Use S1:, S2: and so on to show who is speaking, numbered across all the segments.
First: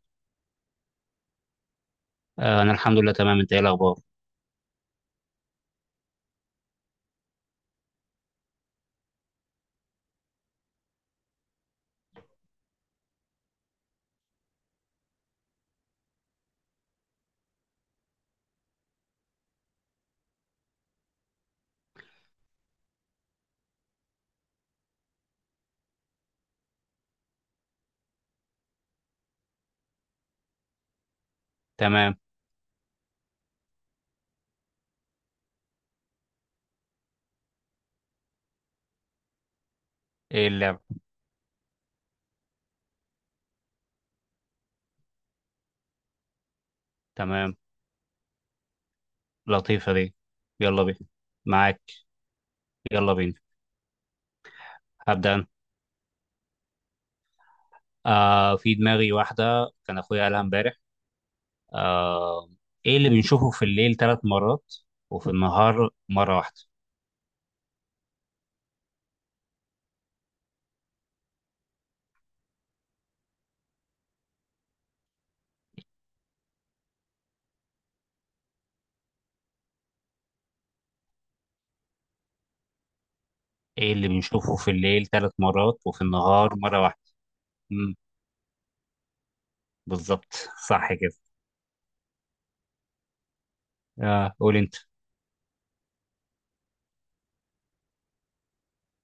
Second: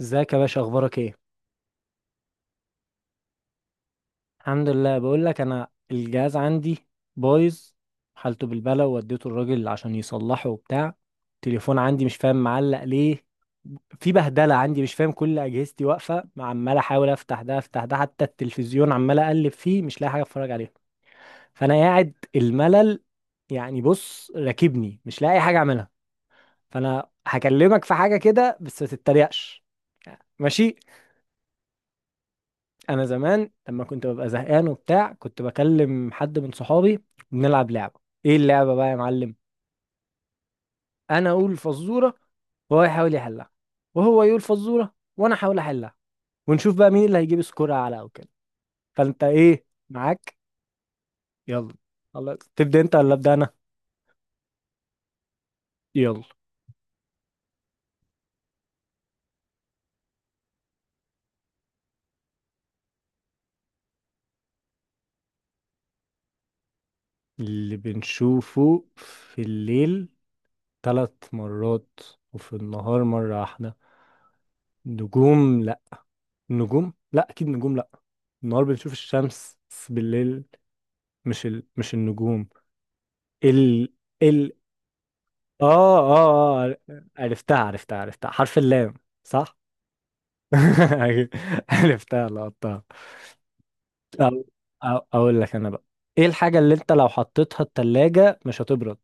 S1: ازيك يا باشا، اخبارك ايه؟
S2: آه، انا الحمد لله تمام. انت ايه الاخبار؟
S1: الحمد لله. بقول لك انا الجهاز عندي بايظ، حالته بالبلا، ووديته الراجل عشان يصلحه وبتاع. التليفون عندي مش فاهم معلق ليه. في بهدله عندي، مش فاهم، كل اجهزتي واقفه، عمال احاول افتح ده افتح ده، حتى التلفزيون عمال اقلب فيه مش لاقي حاجه اتفرج عليها. فانا قاعد الملل. يعني بص، راكبني، مش لاقي حاجه اعملها. فانا هكلمك في حاجه كده بس ما تتريقش. ماشي.
S2: تمام.
S1: انا زمان لما كنت ببقى زهقان وبتاع كنت بكلم حد من صحابي، ونلعب لعبه. ايه اللعبه بقى يا معلم؟
S2: ايه اللعب؟
S1: انا اقول فزوره وهو يحاول يحلها، وهو يقول فزوره وانا احاول احلها، ونشوف بقى مين اللي هيجيب
S2: تمام.
S1: سكور اعلى او كده. فانت ايه
S2: لطيفه دي.
S1: معاك؟
S2: يلا بينا.
S1: يلا.
S2: معاك.
S1: خلاص، تبدا انت
S2: يلا
S1: ولا ابدا
S2: بينا.
S1: انا؟
S2: هبدا انا.
S1: يلا.
S2: آه، في دماغي واحده كان اخويا قالها امبارح. آه. ايه اللي بنشوفه في الليل 3 مرات وفي النهار مره واحده؟
S1: اللي بنشوفه في الليل 3 مرات، وفي النهار مره واحده. نجوم؟ لا. نجوم لا، اكيد نجوم لا. النهار بنشوف الشمس، بس بالليل مش مش النجوم.
S2: ايه
S1: ال
S2: اللي
S1: ال
S2: بنشوفه في الليل ثلاث مرات
S1: اه،
S2: وفي النهار
S1: اه، اه،
S2: مره واحده؟
S1: عرفتها
S2: مم.
S1: عرفتها عرفتها، حرف اللام. صح؟
S2: بالظبط. صح كده.
S1: عرفتها لقطتها.
S2: آه،
S1: أو...
S2: قول انت.
S1: اقول لك انا بقى، ايه الحاجة اللي انت لو حطيتها التلاجة مش هتبرد؟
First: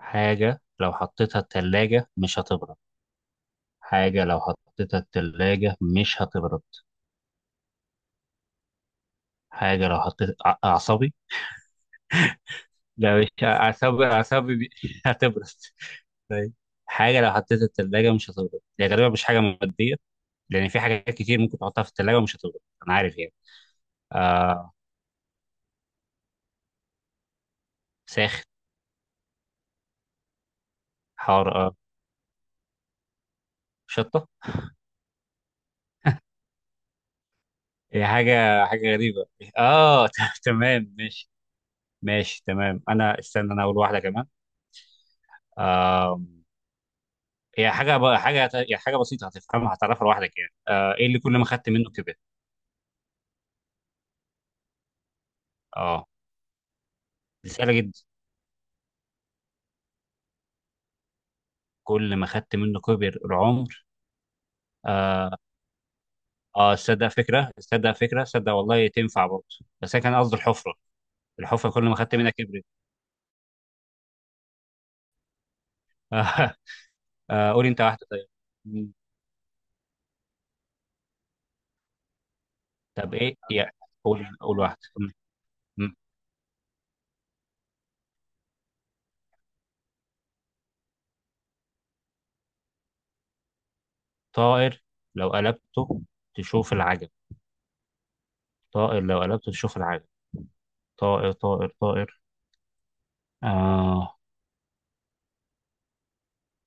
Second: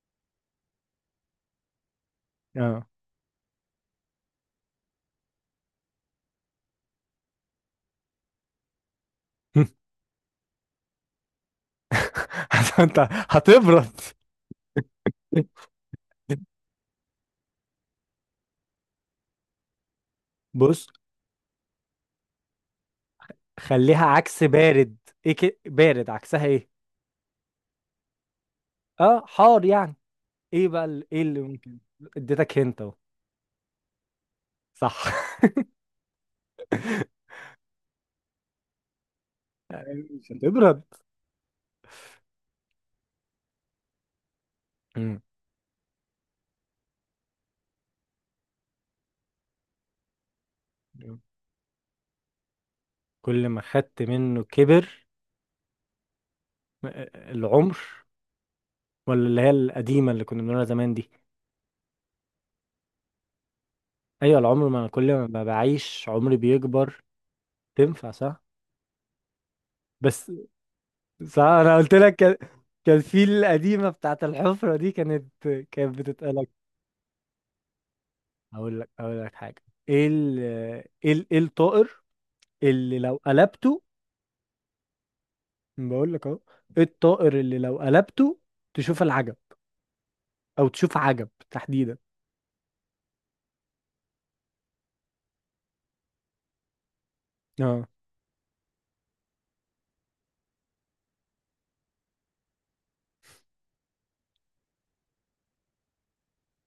S2: حاجه لو حطيتها الثلاجه مش هتبرد.
S1: اه.
S2: حاجه لو حطيتها الثلاجه مش هتبرد. حاجة لو حطيت أعصابي.
S1: انت.
S2: لا، مش
S1: هتبرد.
S2: أعصابي. أعصابي هتبرد. طيب. حاجة لو حطيتها في التلاجة مش هتبرد، هي غالبا مش حاجة مادية، لأن في
S1: بص،
S2: حاجات كتير ممكن تحطها في التلاجة ومش هتبرد. أنا عارف يعني.
S1: خليها عكس
S2: آه.
S1: بارد. ايه بارد عكسها ايه؟
S2: ساخن.
S1: اه، حار يعني. ايه بقى ايه اللي
S2: حار، آه.
S1: ممكن. اديتك هنت اهو.
S2: شطة.
S1: صح.
S2: هي حاجة غريبة. آه.
S1: مش هتبرد.
S2: تمام ماشي. ماشي تمام. أنا استنى، أنا أقول واحدة كمان.
S1: مم.
S2: آه. هي حاجة ب- حاجة هي حاجة بسيطة، هتفهمها هتعرفها لوحدك يعني. إيه اللي كل ما خدت منه كبر؟
S1: كل ما خدت منه كبر.
S2: آه.
S1: آه،
S2: دي سهلة
S1: العمر.
S2: جدا.
S1: ولا اللي هي القديمة اللي كنا بنقولها زمان دي؟
S2: كل ما خدت منه كبر العمر.
S1: أيوة العمر، ما أنا كل ما بعيش عمري
S2: اه،
S1: بيكبر.
S2: تصدق فكره تصدق
S1: تنفع
S2: فكره
S1: صح؟
S2: تصدق، والله تنفع برضه. بس انا كان
S1: بس،
S2: قصدي الحفره.
S1: صح
S2: الحفره
S1: أنا
S2: كل
S1: قلت
S2: ما خدت
S1: لك
S2: منها
S1: كان،
S2: كبرت.
S1: كان في القديمة بتاعت الحفرة دي كانت بتتقالك.
S2: آه. آه، قولي انت واحده طيب.
S1: أقول لك
S2: مم.
S1: أقول لك حاجة. إيه ال إيه الطائر اللي
S2: طب
S1: لو
S2: ايه يعني؟
S1: قلبته.
S2: قول، قول واحده. مم. مم.
S1: بقول لك أهو. إيه الطائر اللي لو قلبته تشوف العجب، أو تشوف عجب تحديدا؟
S2: طائر لو قلبته تشوف العجب.
S1: اه.
S2: طائر لو قلبته تشوف العجب. طائر، طائر، طائر. آه.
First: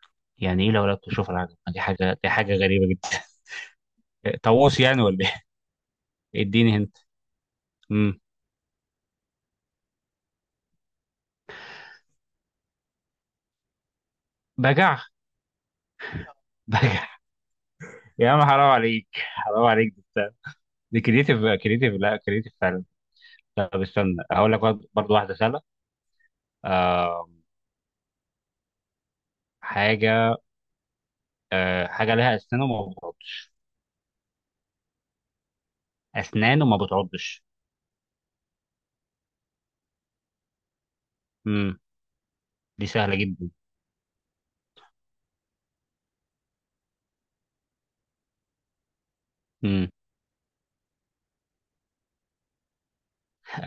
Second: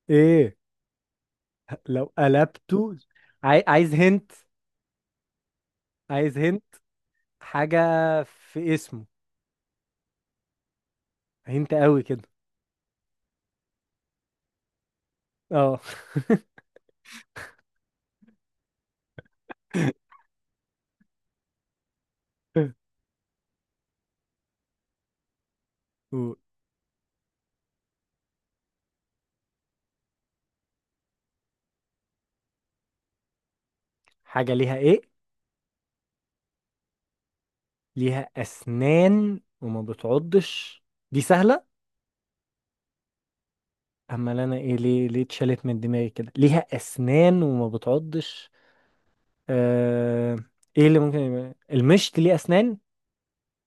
S1: إيه؟
S2: يعني ايه لو قلبته تشوف العجب؟ دي
S1: لو
S2: حاجه دي حاجه غريبه
S1: قلبته.
S2: جدا.
S1: عاي... عايز هنت
S2: طاووس يعني ولا ايه؟
S1: عايز هنت
S2: اديني هنت.
S1: حاجة
S2: مم.
S1: في اسمه. هنت قوي كده.
S2: بجع؟
S1: اه.
S2: بجع. يا عم، حرام عليك، حرام عليك ده. دي كريتيف. كريتيف، لا كريتيف فعلا. طب استنى، هقول لك برضه برضه واحده سهله.
S1: قول.
S2: آه. حاجه. آه، حاجه لها اسنان وما بتعضش.
S1: حاجة ليها ايه؟
S2: اسنان وما بتعضش.
S1: ليها اسنان وما بتعضش. دي سهلة.
S2: امم. دي سهله جدا.
S1: اما انا ايه ليه اتشالت من دماغي كده، ليها اسنان وما بتعضش.
S2: امم.
S1: آه... ايه اللي ممكن يبقى المشط ليه اسنان.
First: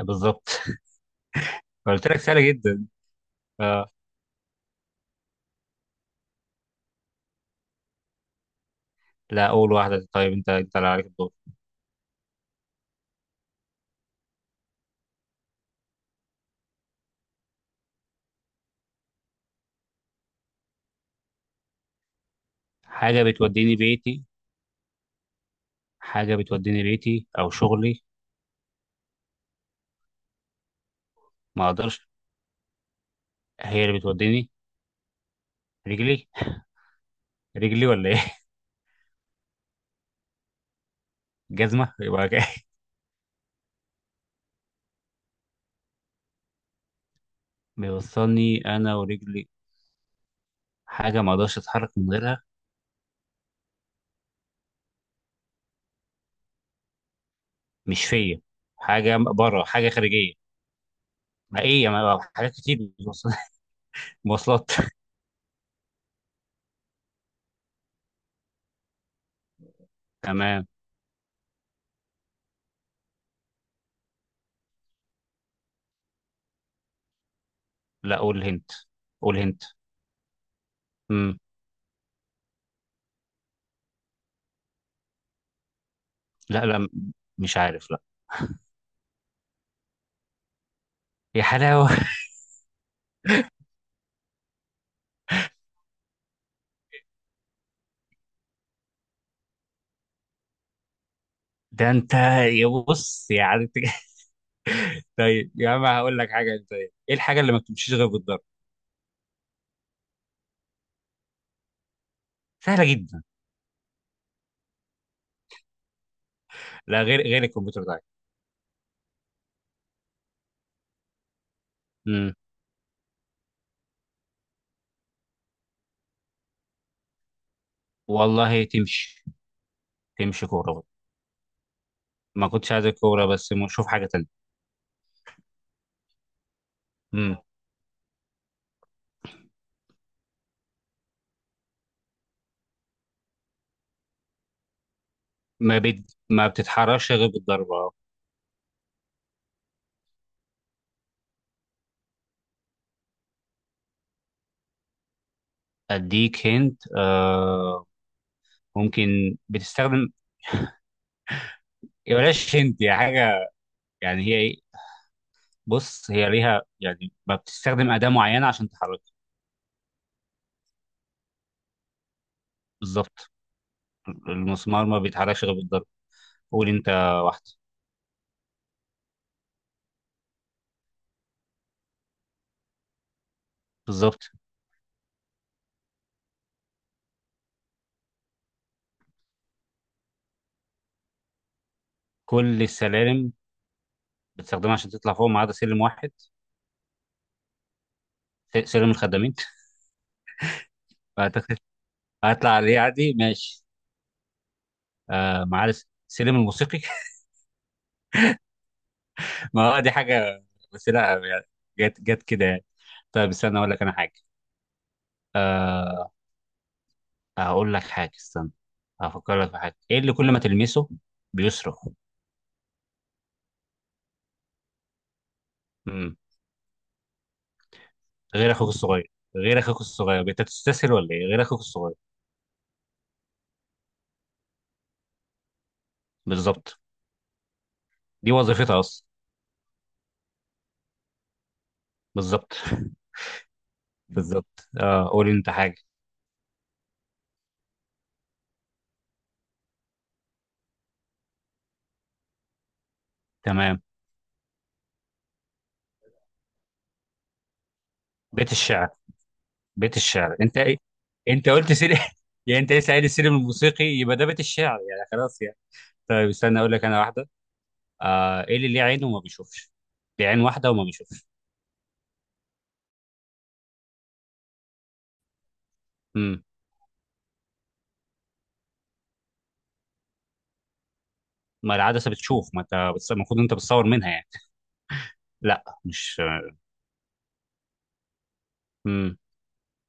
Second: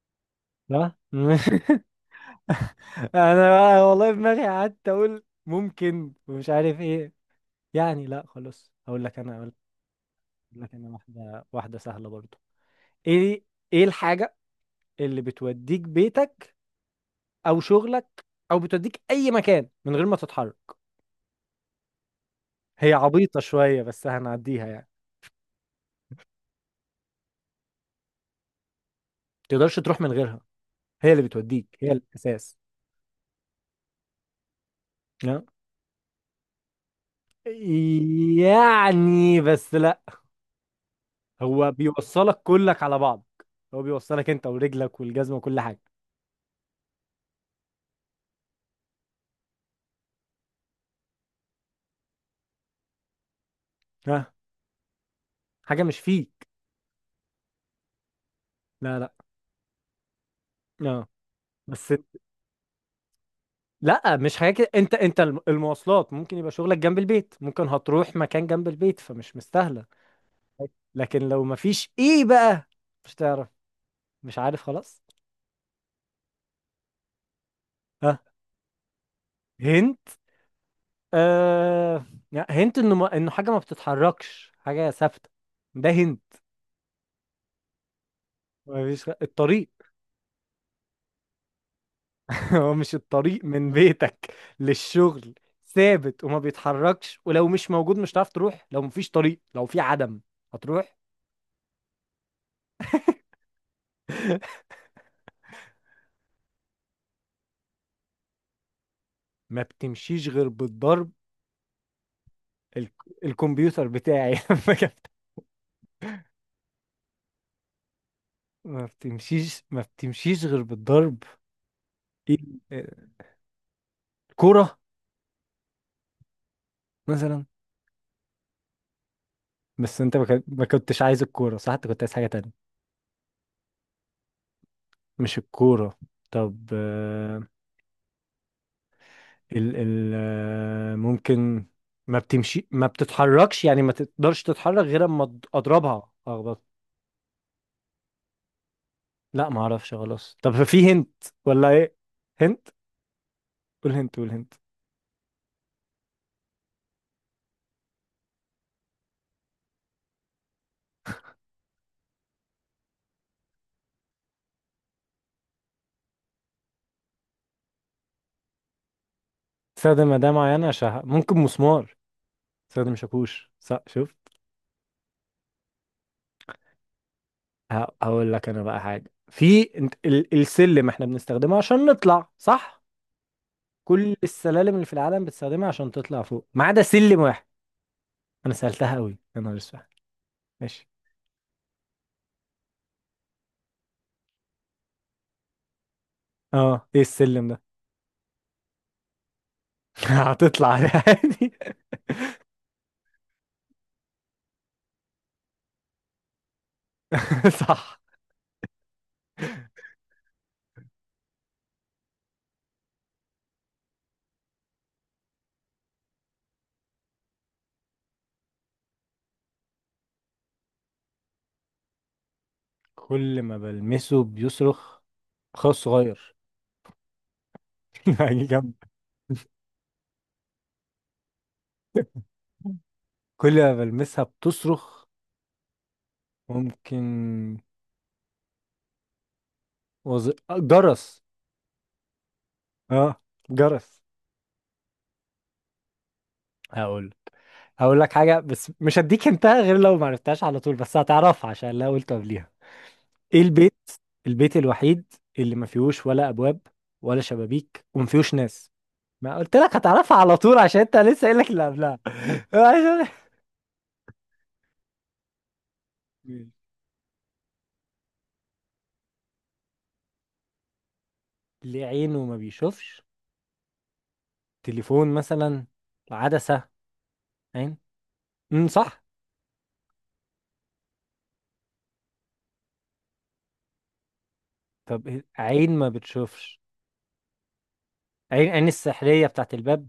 S2: بالظبط.
S1: لا.
S2: قلت لك سهله جدا.
S1: انا بقى
S2: آه.
S1: والله دماغي قعدت اقول ممكن ومش عارف ايه. يعني لا خلاص، هقول لك انا.
S2: لا،
S1: هقول
S2: اول واحده. طيب انت
S1: لك
S2: انت
S1: انا
S2: اللي عليك الدور.
S1: واحده، واحده سهله برضو. ايه ايه الحاجه اللي بتوديك بيتك، او شغلك، او بتوديك اي مكان من غير ما تتحرك؟ هي
S2: حاجه
S1: عبيطه
S2: بتوديني
S1: شويه بس
S2: بيتي.
S1: هنعديها يعني.
S2: حاجه بتوديني بيتي او شغلي.
S1: ما تقدرش تروح من غيرها، هي اللي
S2: ما
S1: بتوديك، هي
S2: اقدرش.
S1: الاساس.
S2: هي اللي بتوديني.
S1: لا.
S2: رجلي. رجلي ولا ايه؟
S1: يعني بس لا. هو
S2: جزمه يبقى
S1: بيوصلك
S2: كده.
S1: كلك على بعض. هو بيوصلك انت ورجلك والجزمه وكل حاجه.
S2: بيوصلني انا ورجلي. حاجه ما اقدرش اتحرك من غيرها.
S1: ها. حاجه مش فيك.
S2: مش فيا.
S1: لا، لا.
S2: حاجه بره، حاجه خارجيه.
S1: اه.
S2: ما ايه، يا
S1: بس
S2: ما حاجات كتير. مواصلات.
S1: لا مش حاجه كده،
S2: مواصلات.
S1: انت المواصلات ممكن يبقى شغلك جنب البيت، ممكن هتروح مكان جنب البيت فمش مستاهله.
S2: تمام.
S1: لكن لو مفيش، ايه بقى؟ مش تعرف؟ مش عارف خلاص.
S2: لا،
S1: ها؟
S2: قول هنت، قول هنت.
S1: هنت.
S2: امم.
S1: آه. لا، هنت انه حاجه ما بتتحركش، حاجه ثابته. ده هنت.
S2: لا، لا، مش عارف، لا.
S1: مفيش الطريق.
S2: يا حلاوه.
S1: هو مش الطريق من بيتك للشغل ثابت وما بيتحركش؟ ولو مش موجود مش هتعرف تروح، لو مفيش طريق، لو في عدم هتروح؟
S2: ده انت. يا بص، يعني انت. طيب يا عم، هقول لك حاجه. انت ايه الحاجه اللي ما بتمشيش غير بالضرب؟
S1: ما بتمشيش غير بالضرب.
S2: سهله
S1: ال-
S2: جدا.
S1: الكمبيوتر بتاعي
S2: لا، غير الكمبيوتر ده.
S1: ما بتمشيش غير بالضرب.
S2: امم.
S1: ايه، الكورة مثلا.
S2: والله تمشي.
S1: بس انت
S2: تمشي
S1: ما
S2: كوره.
S1: كنتش عايز الكورة، صح؟ انت كنت عايز حاجة
S2: ما
S1: تانية.
S2: كنتش عايز الكوره بس، شوف حاجه تانيه.
S1: مش الكورة. طب
S2: امم.
S1: ال ال آه، ممكن ما بتتحركش، يعني ما تقدرش تتحرك غير اما اضربها،
S2: ما
S1: اخبط.
S2: بتتحركش غير بالضربه.
S1: لا ما اعرفش خلاص. طب في هنت ولا ايه؟ هنت. قول هنت، قول هنت.
S2: اديك هنت، آه. ممكن بتستخدم. يا بلاش هنت، يا حاجه. يعني هي ايه؟ بص، هي ليها يعني، ما بتستخدم اداه معينه عشان تحركها.
S1: استخدم أداة معينة عشان ممكن مسمار. استخدم
S2: بالظبط.
S1: شاكوش، صح شوف.
S2: المسمار ما بيتحركش غير بالضرب. قول انت واحده.
S1: هقول لك انا بقى حاجه في السلم، احنا بنستخدمه عشان نطلع صح. كل
S2: بالظبط.
S1: السلالم اللي في العالم بتستخدمها عشان تطلع فوق ما عدا سلم واحد. انا سالتها قوي، يا نهار اسود. ماشي.
S2: كل السلالم بتستخدمها عشان تطلع فوق ما عدا سلم واحد.
S1: اه، ايه السلم ده؟
S2: سلم الخدامين.
S1: هتطلع عليه عادي.
S2: فأعتقد هطلع عليه عادي، ماشي. آه، ما عدا سلم الموسيقي.
S1: صح.
S2: ما هو دي حاجه، بس لا يعني، جت جت كده يعني. طيب استنى اقول لك انا حاجه. آه. هقول لك حاجة، استنى، هفكر لك في حاجة. ايه اللي كل ما تلمسه بيصرخ؟
S1: كل ما بلمسه بيصرخ. خاص
S2: امم.
S1: صغير. هيجي
S2: غير اخوك
S1: جنب.
S2: الصغير. غير اخوك الصغير، انت تستسهل ولا ايه؟ غير اخوك الصغير.
S1: كل ما بلمسها بتصرخ.
S2: بالظبط.
S1: ممكن
S2: دي وظيفتها اصلا.
S1: وز... آه، جرس.
S2: بالظبط.
S1: اه. جرس.
S2: بالظبط. اه، قول انت حاجة.
S1: هقول هقول لك حاجة، بس مش هديك انتهى غير لو ما عرفتهاش على طول، بس هتعرفها عشان لا قلت قبليها. ايه البيت،
S2: تمام.
S1: البيت الوحيد اللي ما فيهوش ولا ابواب، ولا شبابيك وما فيهوش
S2: بيت
S1: ناس؟
S2: الشعر.
S1: ما قلت لك
S2: بيت
S1: هتعرفها
S2: الشعر،
S1: على
S2: انت
S1: طول
S2: ايه؟
S1: عشان انت لسه قايل
S2: انت
S1: لك اللي
S2: قلت سلم،
S1: قبلها.
S2: يعني انت لسه قايل
S1: عشان-
S2: السلم الموسيقي، يبقى ده بيت الشعر يعني، خلاص يعني. طيب استنى اقول لك انا واحدة. آه، ايه اللي ليه عين وما بيشوفش؟ ليه عين واحدة وما بيشوفش.
S1: ليه عينه ما بيشوفش؟ تليفون مثلا.
S2: امم.
S1: عدسة. عين. صح.
S2: ما العدسة بتشوف، ما انت المفروض انت بتصور منها يعني.
S1: طب
S2: لا،
S1: عين ما
S2: مش.
S1: بتشوفش. عين
S2: امم.
S1: السحرية بتاعت الباب.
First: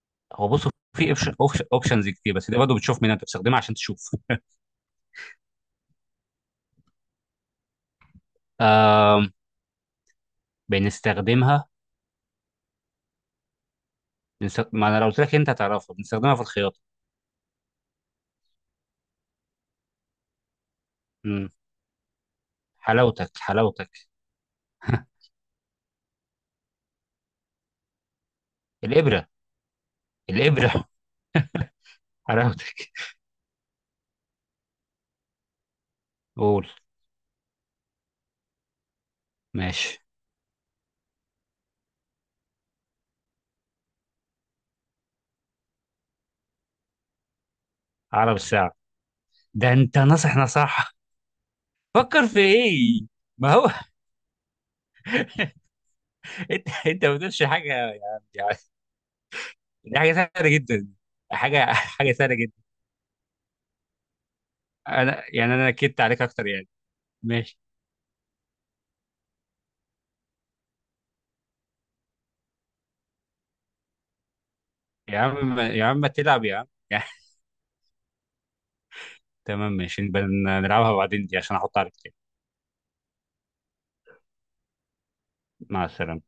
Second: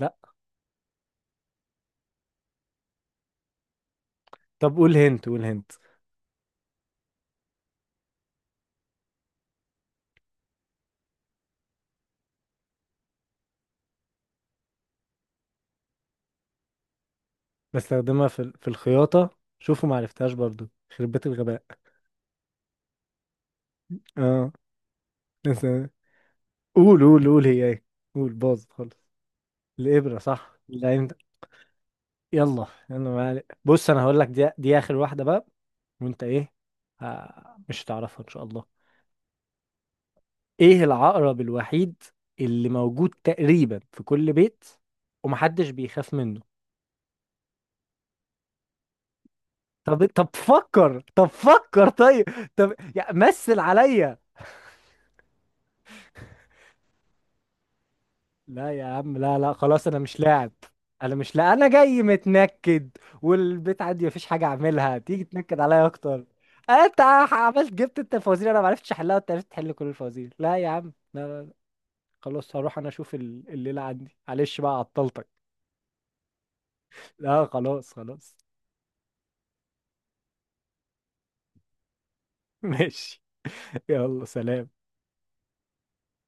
S1: لا.
S2: هو بصوا في اوبشنز كتير، بس دي برضه بتشوف. مين انت بتستخدمها عشان تشوف؟
S1: طب قول هنت، قول هنت.
S2: آم، بنستخدمها. ما انا لو قلت لك انت هتعرفها، بنستخدمها في الخياطه.
S1: بستخدمها في الخياطة. شوفوا، ما عرفتهاش برضو، خربت
S2: امم.
S1: الغباء.
S2: حلاوتك، حلاوتك.
S1: اه. بس. قول، قول، قول، هي ايه؟ قول، باظ خالص.
S2: الابره.
S1: الإبرة، صح،
S2: الابره.
S1: لا انت. يلا
S2: حلاوتك.
S1: يلا، ما عليك. بص، انا هقول لك دي اخر واحده بقى. وانت ايه؟
S2: قول.
S1: آه، مش هتعرفها ان شاء الله.
S2: ماشي.
S1: ايه العقرب الوحيد اللي موجود تقريبا في كل بيت، ومحدش بيخاف منه؟
S2: عقرب الساعه. ده انت
S1: طب، طب
S2: ناصح نصح.
S1: فكر، طب فكر، طيب.
S2: فكر في
S1: طب
S2: ايه؟
S1: يا
S2: ما
S1: مثل
S2: هو.
S1: عليا.
S2: انت ما بتقولش حاجه يعني، يعني.
S1: لا يا عم، لا، لا، خلاص انا
S2: دي حاجه
S1: مش
S2: سهله
S1: لاعب.
S2: جدا.
S1: انا مش، لا انا
S2: حاجه
S1: جاي
S2: حاجه سهله جدا.
S1: متنكد. والبيت عندي مفيش حاجه اعملها، تيجي
S2: انا يعني،
S1: تنكد
S2: انا
S1: عليا
S2: اكدت عليك
S1: اكتر.
S2: اكتر يعني.
S1: أه، انت
S2: ماشي.
S1: عملت جبت انت الفوازير، انا معرفتش احلها وانت عرفت تحل كل الفوازير. لا يا عم، لا، لا، لا. خلاص هروح انا اشوف الليله عندي، معلش بقى
S2: يا
S1: عطلتك.
S2: عم، يا عم، ما تلعب يا عم. يا-
S1: لا، خلاص، خلاص.
S2: تمام ماشي. نبقى نلعبها بعدين دي عشان احط عليك تاني.
S1: ماشي. يلا سلام.
S2: مع السلامة.